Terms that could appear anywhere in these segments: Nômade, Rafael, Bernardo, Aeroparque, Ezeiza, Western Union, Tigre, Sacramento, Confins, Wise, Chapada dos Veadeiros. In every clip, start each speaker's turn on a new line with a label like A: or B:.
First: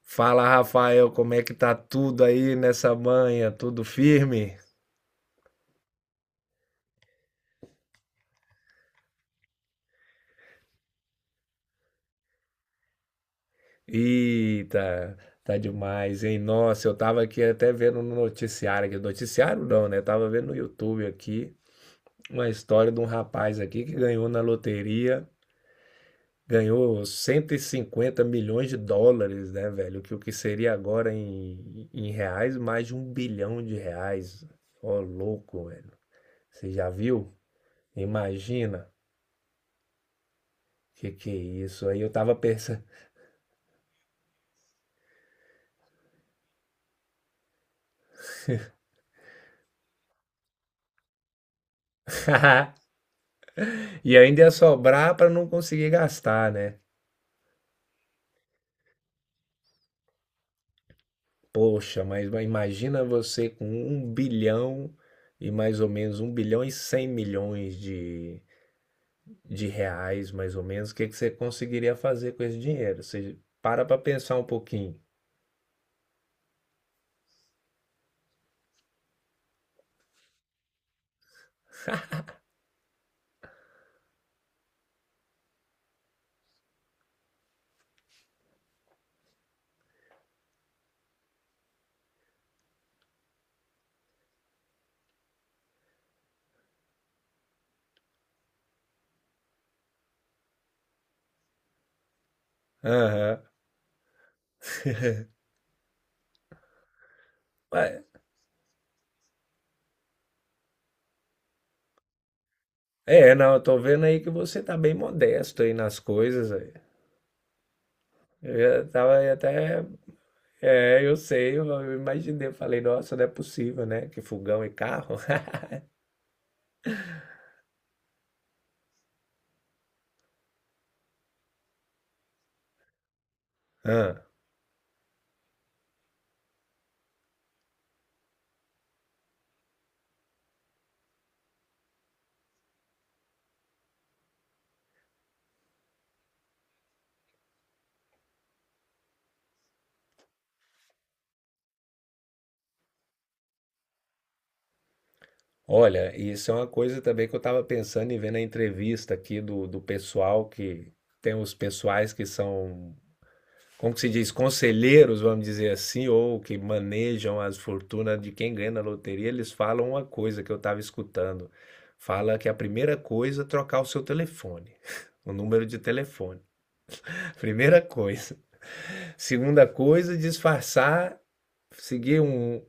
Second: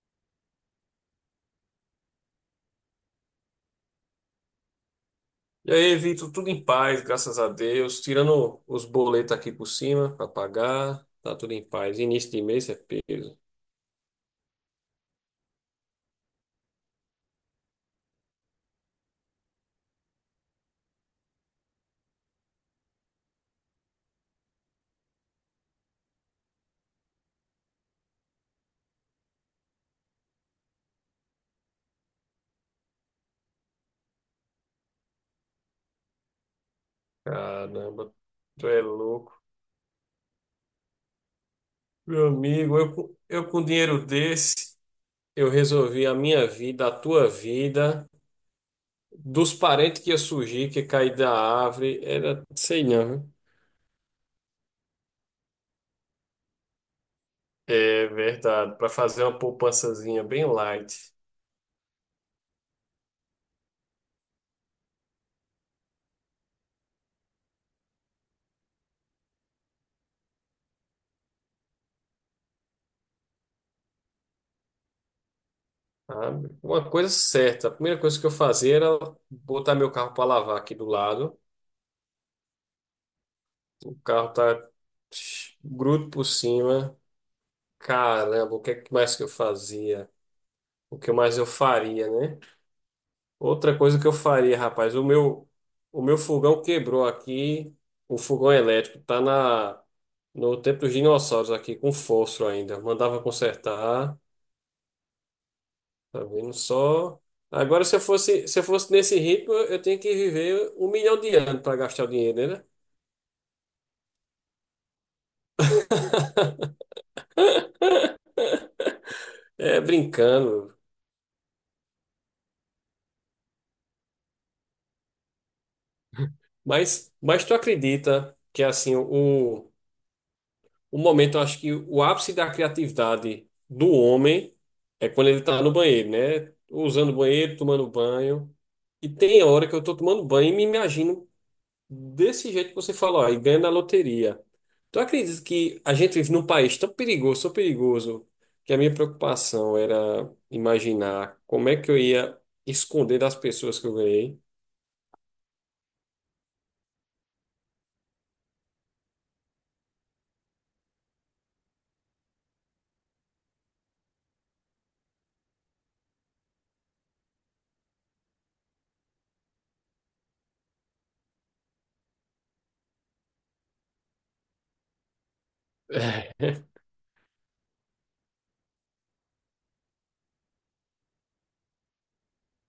A: Fala, Rafael, como é que tá tudo aí nessa manhã? Tudo firme?
B: E aí, Vitor, tudo em paz, graças a Deus. Tirando os boletos aqui por cima para pagar, tá tudo em paz. Início de mês é peso.
A: Eita, tá demais, hein? Nossa, eu tava aqui até vendo no noticiário aqui, noticiário não, né? Tava vendo no YouTube aqui uma história de um rapaz aqui que ganhou na loteria, ganhou US$ 150 milhões, né, velho? Que o que seria agora em reais, mais de R$ 1 bilhão. Ó, louco, velho. Você já viu?
B: Caramba, tu é
A: Imagina.
B: louco.
A: Que é isso? Aí eu
B: Meu
A: tava
B: amigo,
A: pensando.
B: eu com dinheiro desse, eu resolvi a minha vida, a tua vida, dos parentes que ia surgir, que ia cair da árvore, era, sei não, viu?
A: E ainda ia sobrar para não conseguir gastar, né?
B: É verdade, para fazer uma poupançazinha bem light.
A: Poxa, mas imagina você com um bilhão e mais ou menos 1,1 bilhão de reais, mais ou menos, o que que você conseguiria fazer com esse dinheiro? Você para para pensar um pouquinho.
B: Sabe? Uma coisa certa, a primeira coisa que eu fazia era botar meu carro para lavar aqui do lado. O carro tá bruto por cima. Caramba, o que é que mais que eu fazia? O que mais eu faria, né? Outra coisa que eu faria, rapaz, o meu fogão quebrou aqui. O fogão elétrico tá no tempo dos dinossauros aqui, com fósforo ainda. Mandava
A: Aham.
B: consertar, tá vendo só? Agora, se eu
A: Ué,
B: fosse, se eu fosse nesse ritmo, eu tenho que viver 1 milhão de anos para gastar o dinheiro, né?
A: é, não, eu tô vendo aí que você tá bem modesto aí nas coisas aí. Eu já tava aí
B: É
A: até.
B: brincando.
A: É, eu sei, eu imaginei, eu falei, nossa, não é possível, né? Que fogão e carro.
B: Mas tu acredita que assim, o momento, eu acho que o ápice da criatividade do
A: Ah.
B: homem é quando ele tá no banheiro, né? Usando o banheiro, tomando banho. E tem hora que eu tô tomando banho e me imagino desse jeito que você falou, aí ganha na loteria. Tu acredita que a gente vive num país tão perigoso, que a minha preocupação era imaginar como é que eu ia esconder das pessoas que eu ganhei?
A: Olha, isso é uma coisa também que eu estava pensando em ver na entrevista aqui do pessoal que tem os pessoais que são, como que se diz, conselheiros, vamos dizer assim, ou que manejam as fortunas de quem ganha na loteria, eles falam uma coisa que eu estava escutando. Fala que a primeira coisa é trocar o seu telefone, o número de telefone. Primeira coisa. Segunda coisa, disfarçar, seguir um,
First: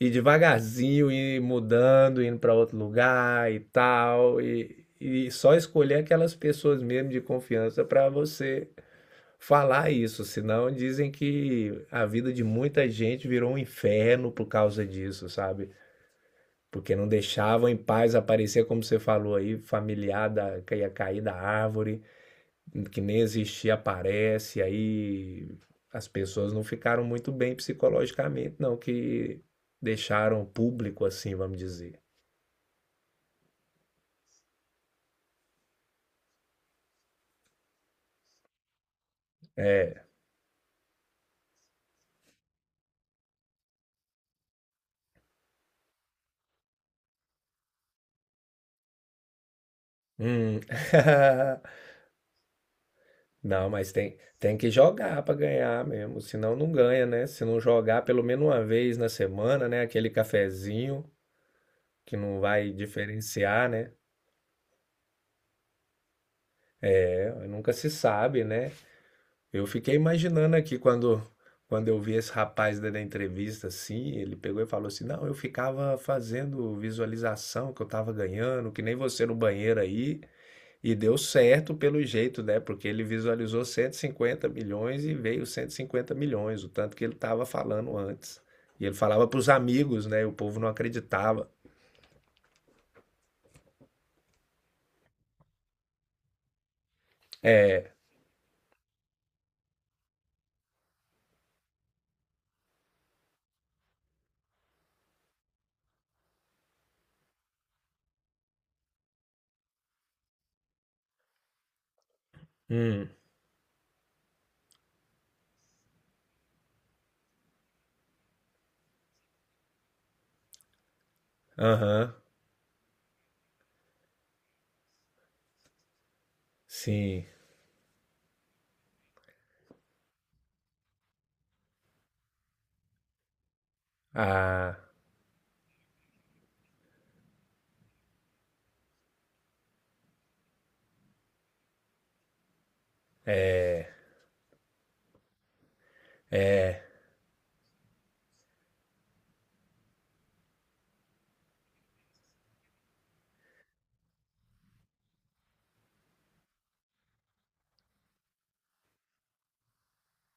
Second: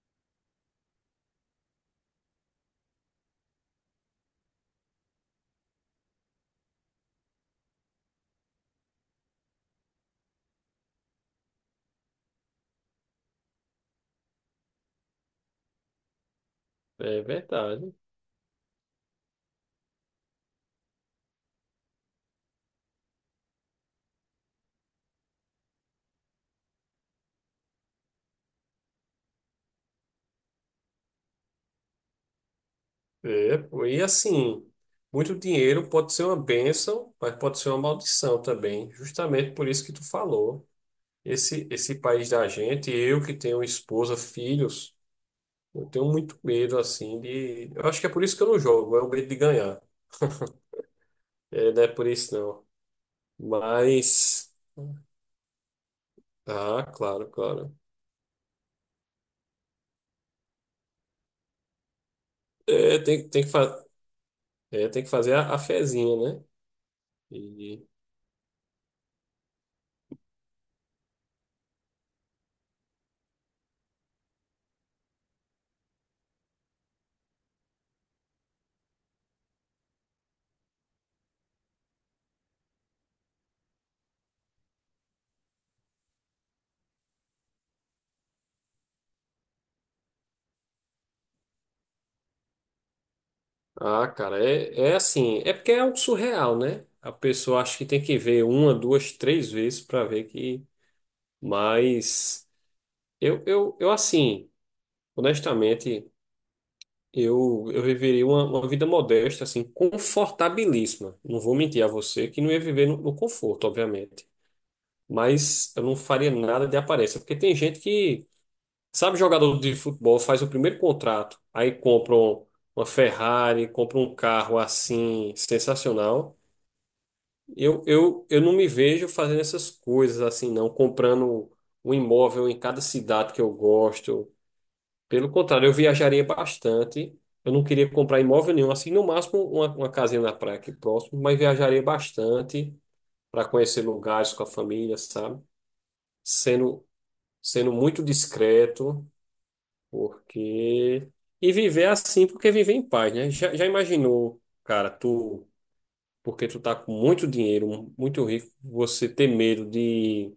A: e devagarzinho ir mudando, indo para outro lugar e tal, e só escolher aquelas pessoas mesmo de confiança para você falar isso, senão dizem que a vida de muita gente virou um inferno por causa disso, sabe? Porque não
B: É, é
A: deixavam em
B: verdade.
A: paz aparecer, como você falou aí, familiar da, que ia cair da árvore, que nem existia aparece, aí as pessoas não ficaram muito bem psicologicamente, não, que deixaram público assim, vamos dizer.
B: É, pô, e assim, muito dinheiro pode ser uma bênção, mas pode ser uma maldição também, justamente por isso que tu
A: É,
B: falou. Esse país da gente, eu que tenho esposa, filhos, eu tenho muito medo, assim. De... Eu acho que é por isso que eu não jogo, é o medo de ganhar.
A: hum.
B: É, não é por isso, não.
A: Não, mas tem,
B: Mas.
A: tem que jogar para ganhar mesmo, senão não
B: Ah,
A: ganha, né?
B: claro,
A: Se não
B: claro.
A: jogar pelo menos uma vez na semana, né? Aquele cafezinho que não vai
B: É, tem que,
A: diferenciar, né?
B: é, tem que fazer a fezinha, né?
A: É, nunca se sabe, né? Eu fiquei imaginando aqui quando eu vi esse rapaz dando a entrevista assim, ele pegou e falou assim: não, eu ficava fazendo visualização que eu tava ganhando, que nem você no banheiro aí, e deu certo pelo jeito, né? Porque ele visualizou 150 milhões e veio 150 milhões, o tanto que ele tava falando antes. E ele falava pros amigos, né? E o povo não acreditava.
B: Ah, cara, é assim, é porque é algo surreal, né? A pessoa acha que
A: É,
B: tem que ver uma, duas, três vezes para ver que. Mas eu assim, honestamente, eu viveria uma vida modesta, assim, confortabilíssima. Não vou mentir a você que não ia viver no,
A: hum,
B: no conforto, obviamente. Mas eu não faria nada de aparência, porque tem gente que, sabe, jogador de futebol faz o primeiro contrato, aí
A: aham,
B: compra uma Ferrari, compra um carro assim, sensacional.
A: sim,
B: Eu não me vejo fazendo essas coisas assim, não, comprando um imóvel em cada cidade que eu gosto.
A: ah.
B: Pelo contrário, eu viajaria bastante. Eu não queria comprar imóvel nenhum, assim, no máximo uma casinha na praia aqui próximo, mas viajaria bastante para conhecer lugares com a família, sabe? Sendo, sendo muito discreto. Porque. E viver assim, porque viver em paz, né? Já imaginou, cara, tu porque tu tá com muito dinheiro, muito rico, você ter medo de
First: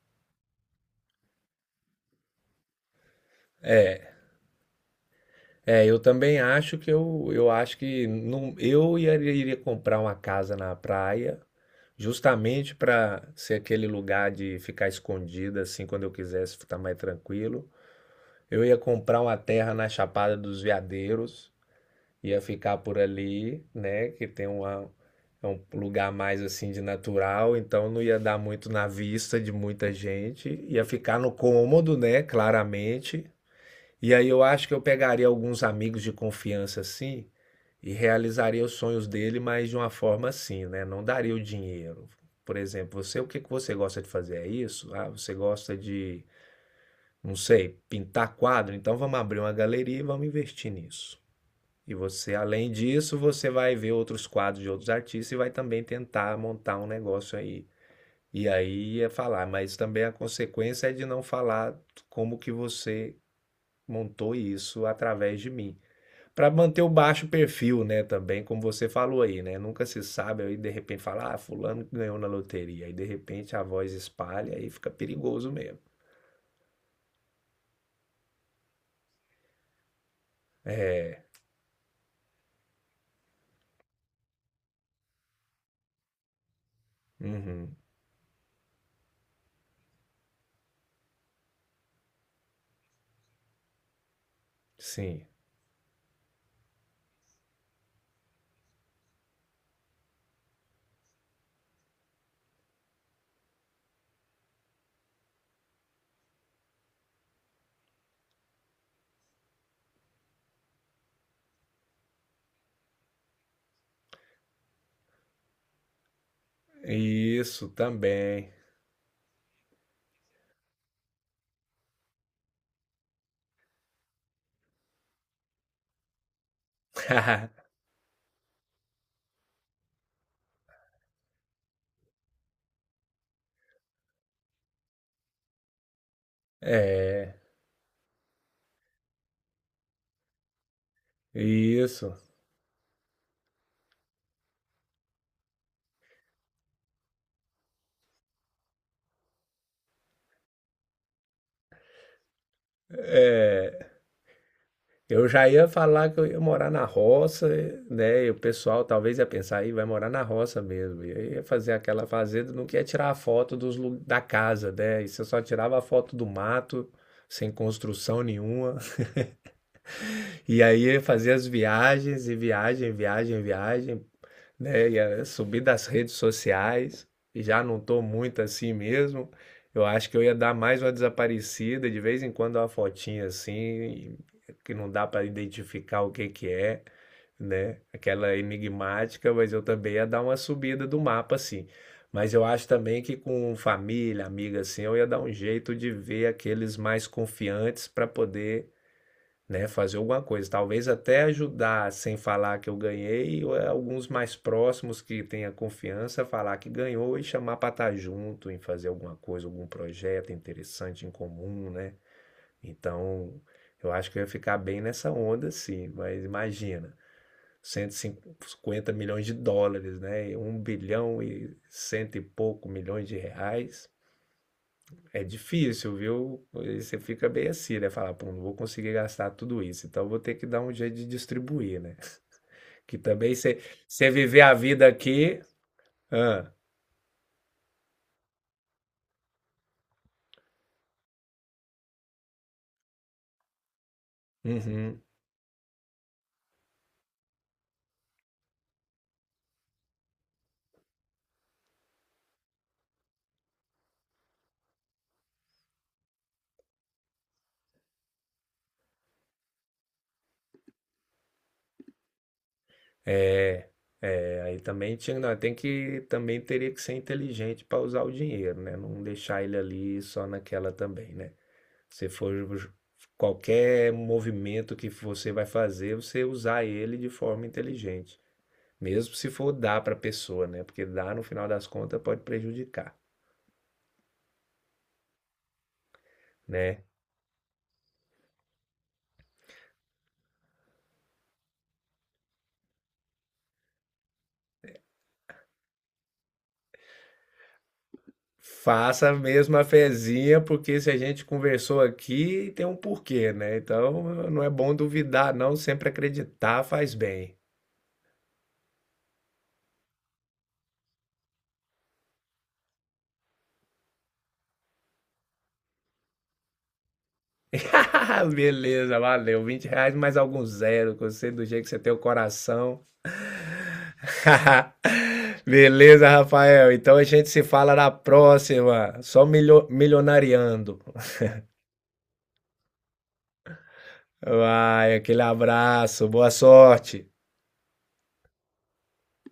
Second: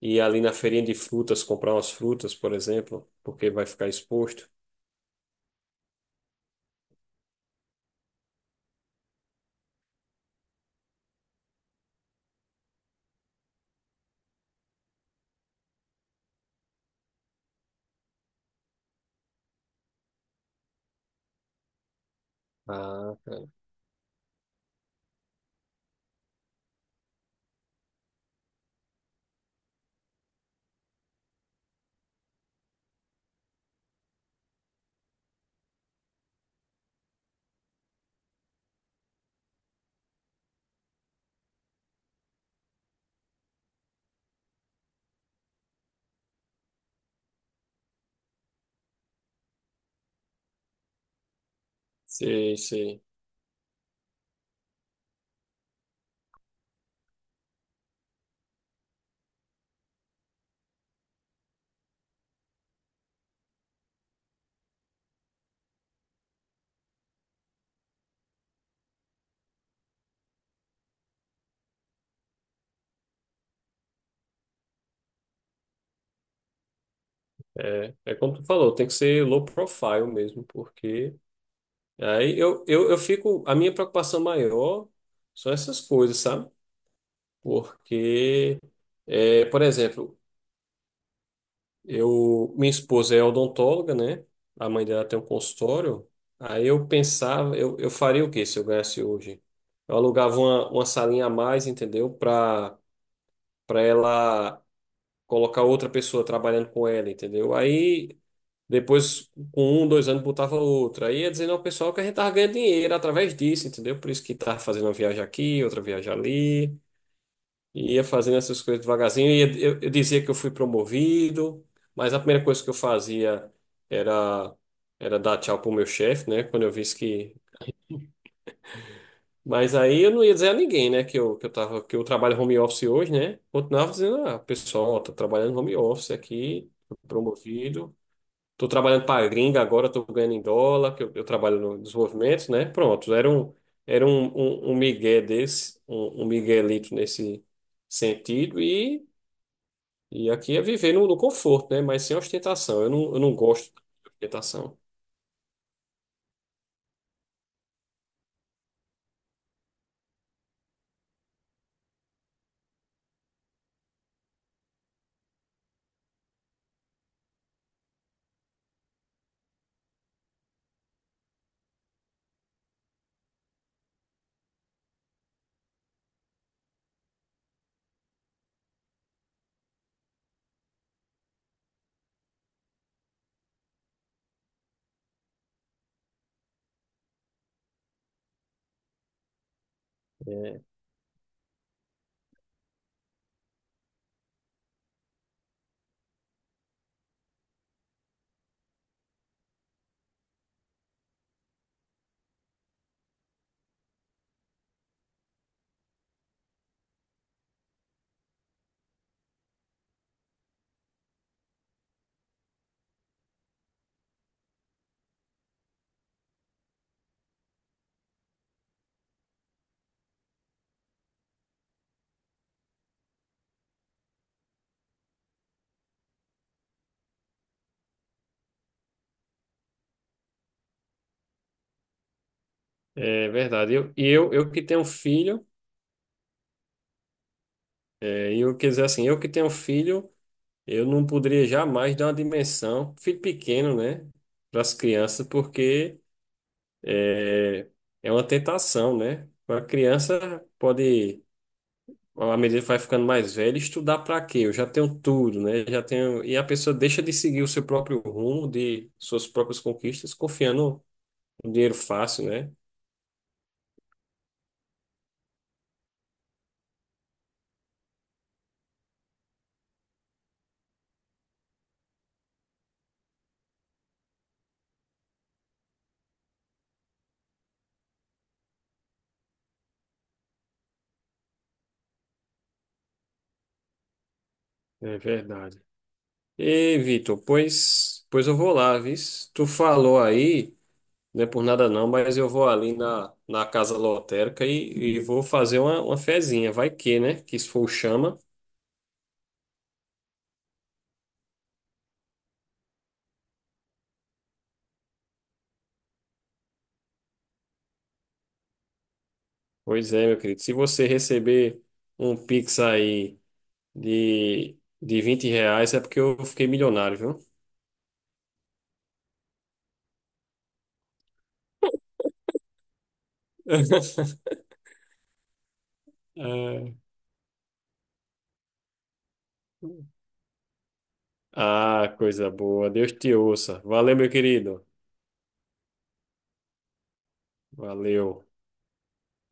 B: ir ali na feirinha de frutas, comprar umas frutas, por exemplo, porque vai ficar exposto.
A: É, eu também acho que eu acho que não, iria comprar uma casa na praia, justamente para ser aquele lugar de ficar escondida, assim, quando eu quisesse ficar mais tranquilo. Eu ia comprar uma terra na Chapada dos Veadeiros, ia ficar por
B: Ah, cara.
A: ali, né, que tem uma, é um lugar mais assim de natural, então não ia dar muito na vista de muita gente, ia ficar no cômodo, né, claramente. E aí eu acho que eu pegaria alguns amigos de confiança assim e realizaria os sonhos dele, mas de uma forma assim, né? Não daria o dinheiro. Por exemplo, você, o que que você gosta de fazer? É isso? Ah, você gosta de, não sei, pintar quadro? Então vamos abrir uma galeria e vamos investir nisso. E você,
B: Sei,
A: além
B: sei.
A: disso, você vai ver outros quadros de outros artistas e vai também tentar montar um negócio aí. E aí é falar, mas também a consequência é de não falar como que você montou isso através de mim. Para manter o baixo perfil, né, também, como você falou aí, né? Nunca se sabe, aí de repente fala, ah, fulano que ganhou na loteria, aí de repente a voz espalha e fica perigoso mesmo.
B: É, é como tu falou, tem que ser low profile mesmo, porque
A: É,
B: aí eu fico. A minha preocupação maior são essas coisas, sabe?
A: uhum,
B: Porque, por exemplo, eu, minha esposa é odontóloga, né? A mãe dela tem um
A: sim.
B: consultório. Aí eu pensava, eu faria o quê se eu ganhasse hoje? Eu alugava uma salinha a mais, entendeu? Para ela colocar outra pessoa trabalhando com ela, entendeu? Aí depois, com um, dois anos, botava outra. Aí ia dizendo ao pessoal que a gente tava ganhando dinheiro através disso, entendeu? Por isso que tava fazendo uma viagem aqui, outra viagem ali.
A: Isso
B: E ia fazendo
A: também.
B: essas coisas devagarzinho. E eu dizia que eu fui promovido, mas a primeira coisa que eu fazia era, era dar tchau pro meu chefe, né? Quando eu visse que. Mas aí eu não ia dizer a ninguém, né? Que eu trabalho home office hoje, né? Continuava dizendo, ah, pessoal, tô trabalhando home office aqui, fui
A: É,
B: promovido. Tô trabalhando para gringa agora, tô ganhando em dólar, que eu trabalho no
A: isso.
B: desenvolvimento, né? Pronto, era um migué desse, um miguelito nesse sentido. E aqui é viver no conforto, né? Mas sem ostentação. Eu não gosto
A: É,
B: de ostentação.
A: eu já ia falar que eu ia morar na roça, né? E o pessoal talvez ia pensar, aí vai morar na roça mesmo. E aí ia fazer aquela fazenda, não queria tirar a foto dos, da casa, né? E você só tirava a foto do mato, sem construção nenhuma. E aí ia fazer as viagens, e viagem, viagem, viagem, né? E subi das redes sociais, e já não tô muito assim mesmo. Eu acho que eu ia dar mais uma desaparecida, de vez em quando uma fotinha assim, que não dá para identificar o que que é, né? Aquela enigmática, mas eu também ia dar uma
B: É,
A: subida do mapa assim. Mas eu acho também que com família, amiga assim, eu ia dar um jeito de ver aqueles mais confiantes para poder, né? Fazer alguma coisa, talvez até ajudar sem falar que eu ganhei, ou é alguns mais próximos que tenha confiança falar que ganhou e chamar para estar junto em fazer alguma coisa, algum projeto interessante em comum, né? Então, eu acho que eu ia ficar bem nessa onda, sim, mas imagina. US$ 150 milhões, né? Um bilhão e cento e pouco milhões de reais. É difícil, viu? Você fica bem assim, né? Falar, pô, não vou conseguir gastar tudo isso, então vou ter que dar um jeito de distribuir, né? Que
B: é
A: também você
B: verdade. Eu, e
A: você
B: eu,
A: viver
B: eu
A: a
B: que
A: vida
B: tenho
A: aqui.
B: filho,
A: Ah,
B: e eu quer dizer assim, eu que tenho filho, eu não poderia jamais dar uma dimensão, filho pequeno, né? Para as
A: uhum.
B: crianças, porque é, é uma tentação, né? A criança pode, à medida que vai ficando mais velha, estudar para quê? Eu já tenho tudo, né? Já tenho, e a pessoa deixa de seguir o seu próprio rumo, de suas próprias conquistas, confiando. Um dinheiro fácil, né?
A: É, aí também tinha, não, tem que também teria que ser inteligente para usar o dinheiro, né? Não deixar ele ali só naquela também, né? Se for ju- Qualquer movimento que você vai fazer, você usar ele de forma inteligente, mesmo se for dar para a pessoa, né? Porque dar no final das contas pode prejudicar.
B: É verdade. Ei,
A: Né?
B: Vitor, pois eu vou lá, vis. Tu falou aí, não é por nada não, mas eu vou ali na casa lotérica e vou fazer uma fezinha. Vai que, né? Que se for o chama.
A: Faça a mesma fezinha, porque se a gente conversou aqui, tem um porquê, né? Então não é bom duvidar, não. Sempre acreditar faz bem.
B: Pois é, meu querido. Se você receber um Pix aí de R$ 20, é porque eu fiquei milionário, viu?
A: Beleza, valeu. R$ 20 mais algum zero, que eu do jeito que você tem o coração. Beleza, Rafael.
B: É.
A: Então a gente se fala na próxima. Só milionariando.
B: Ah, coisa boa. Deus te ouça. Valeu, meu querido.
A: Vai, aquele abraço, boa sorte.
B: Valeu.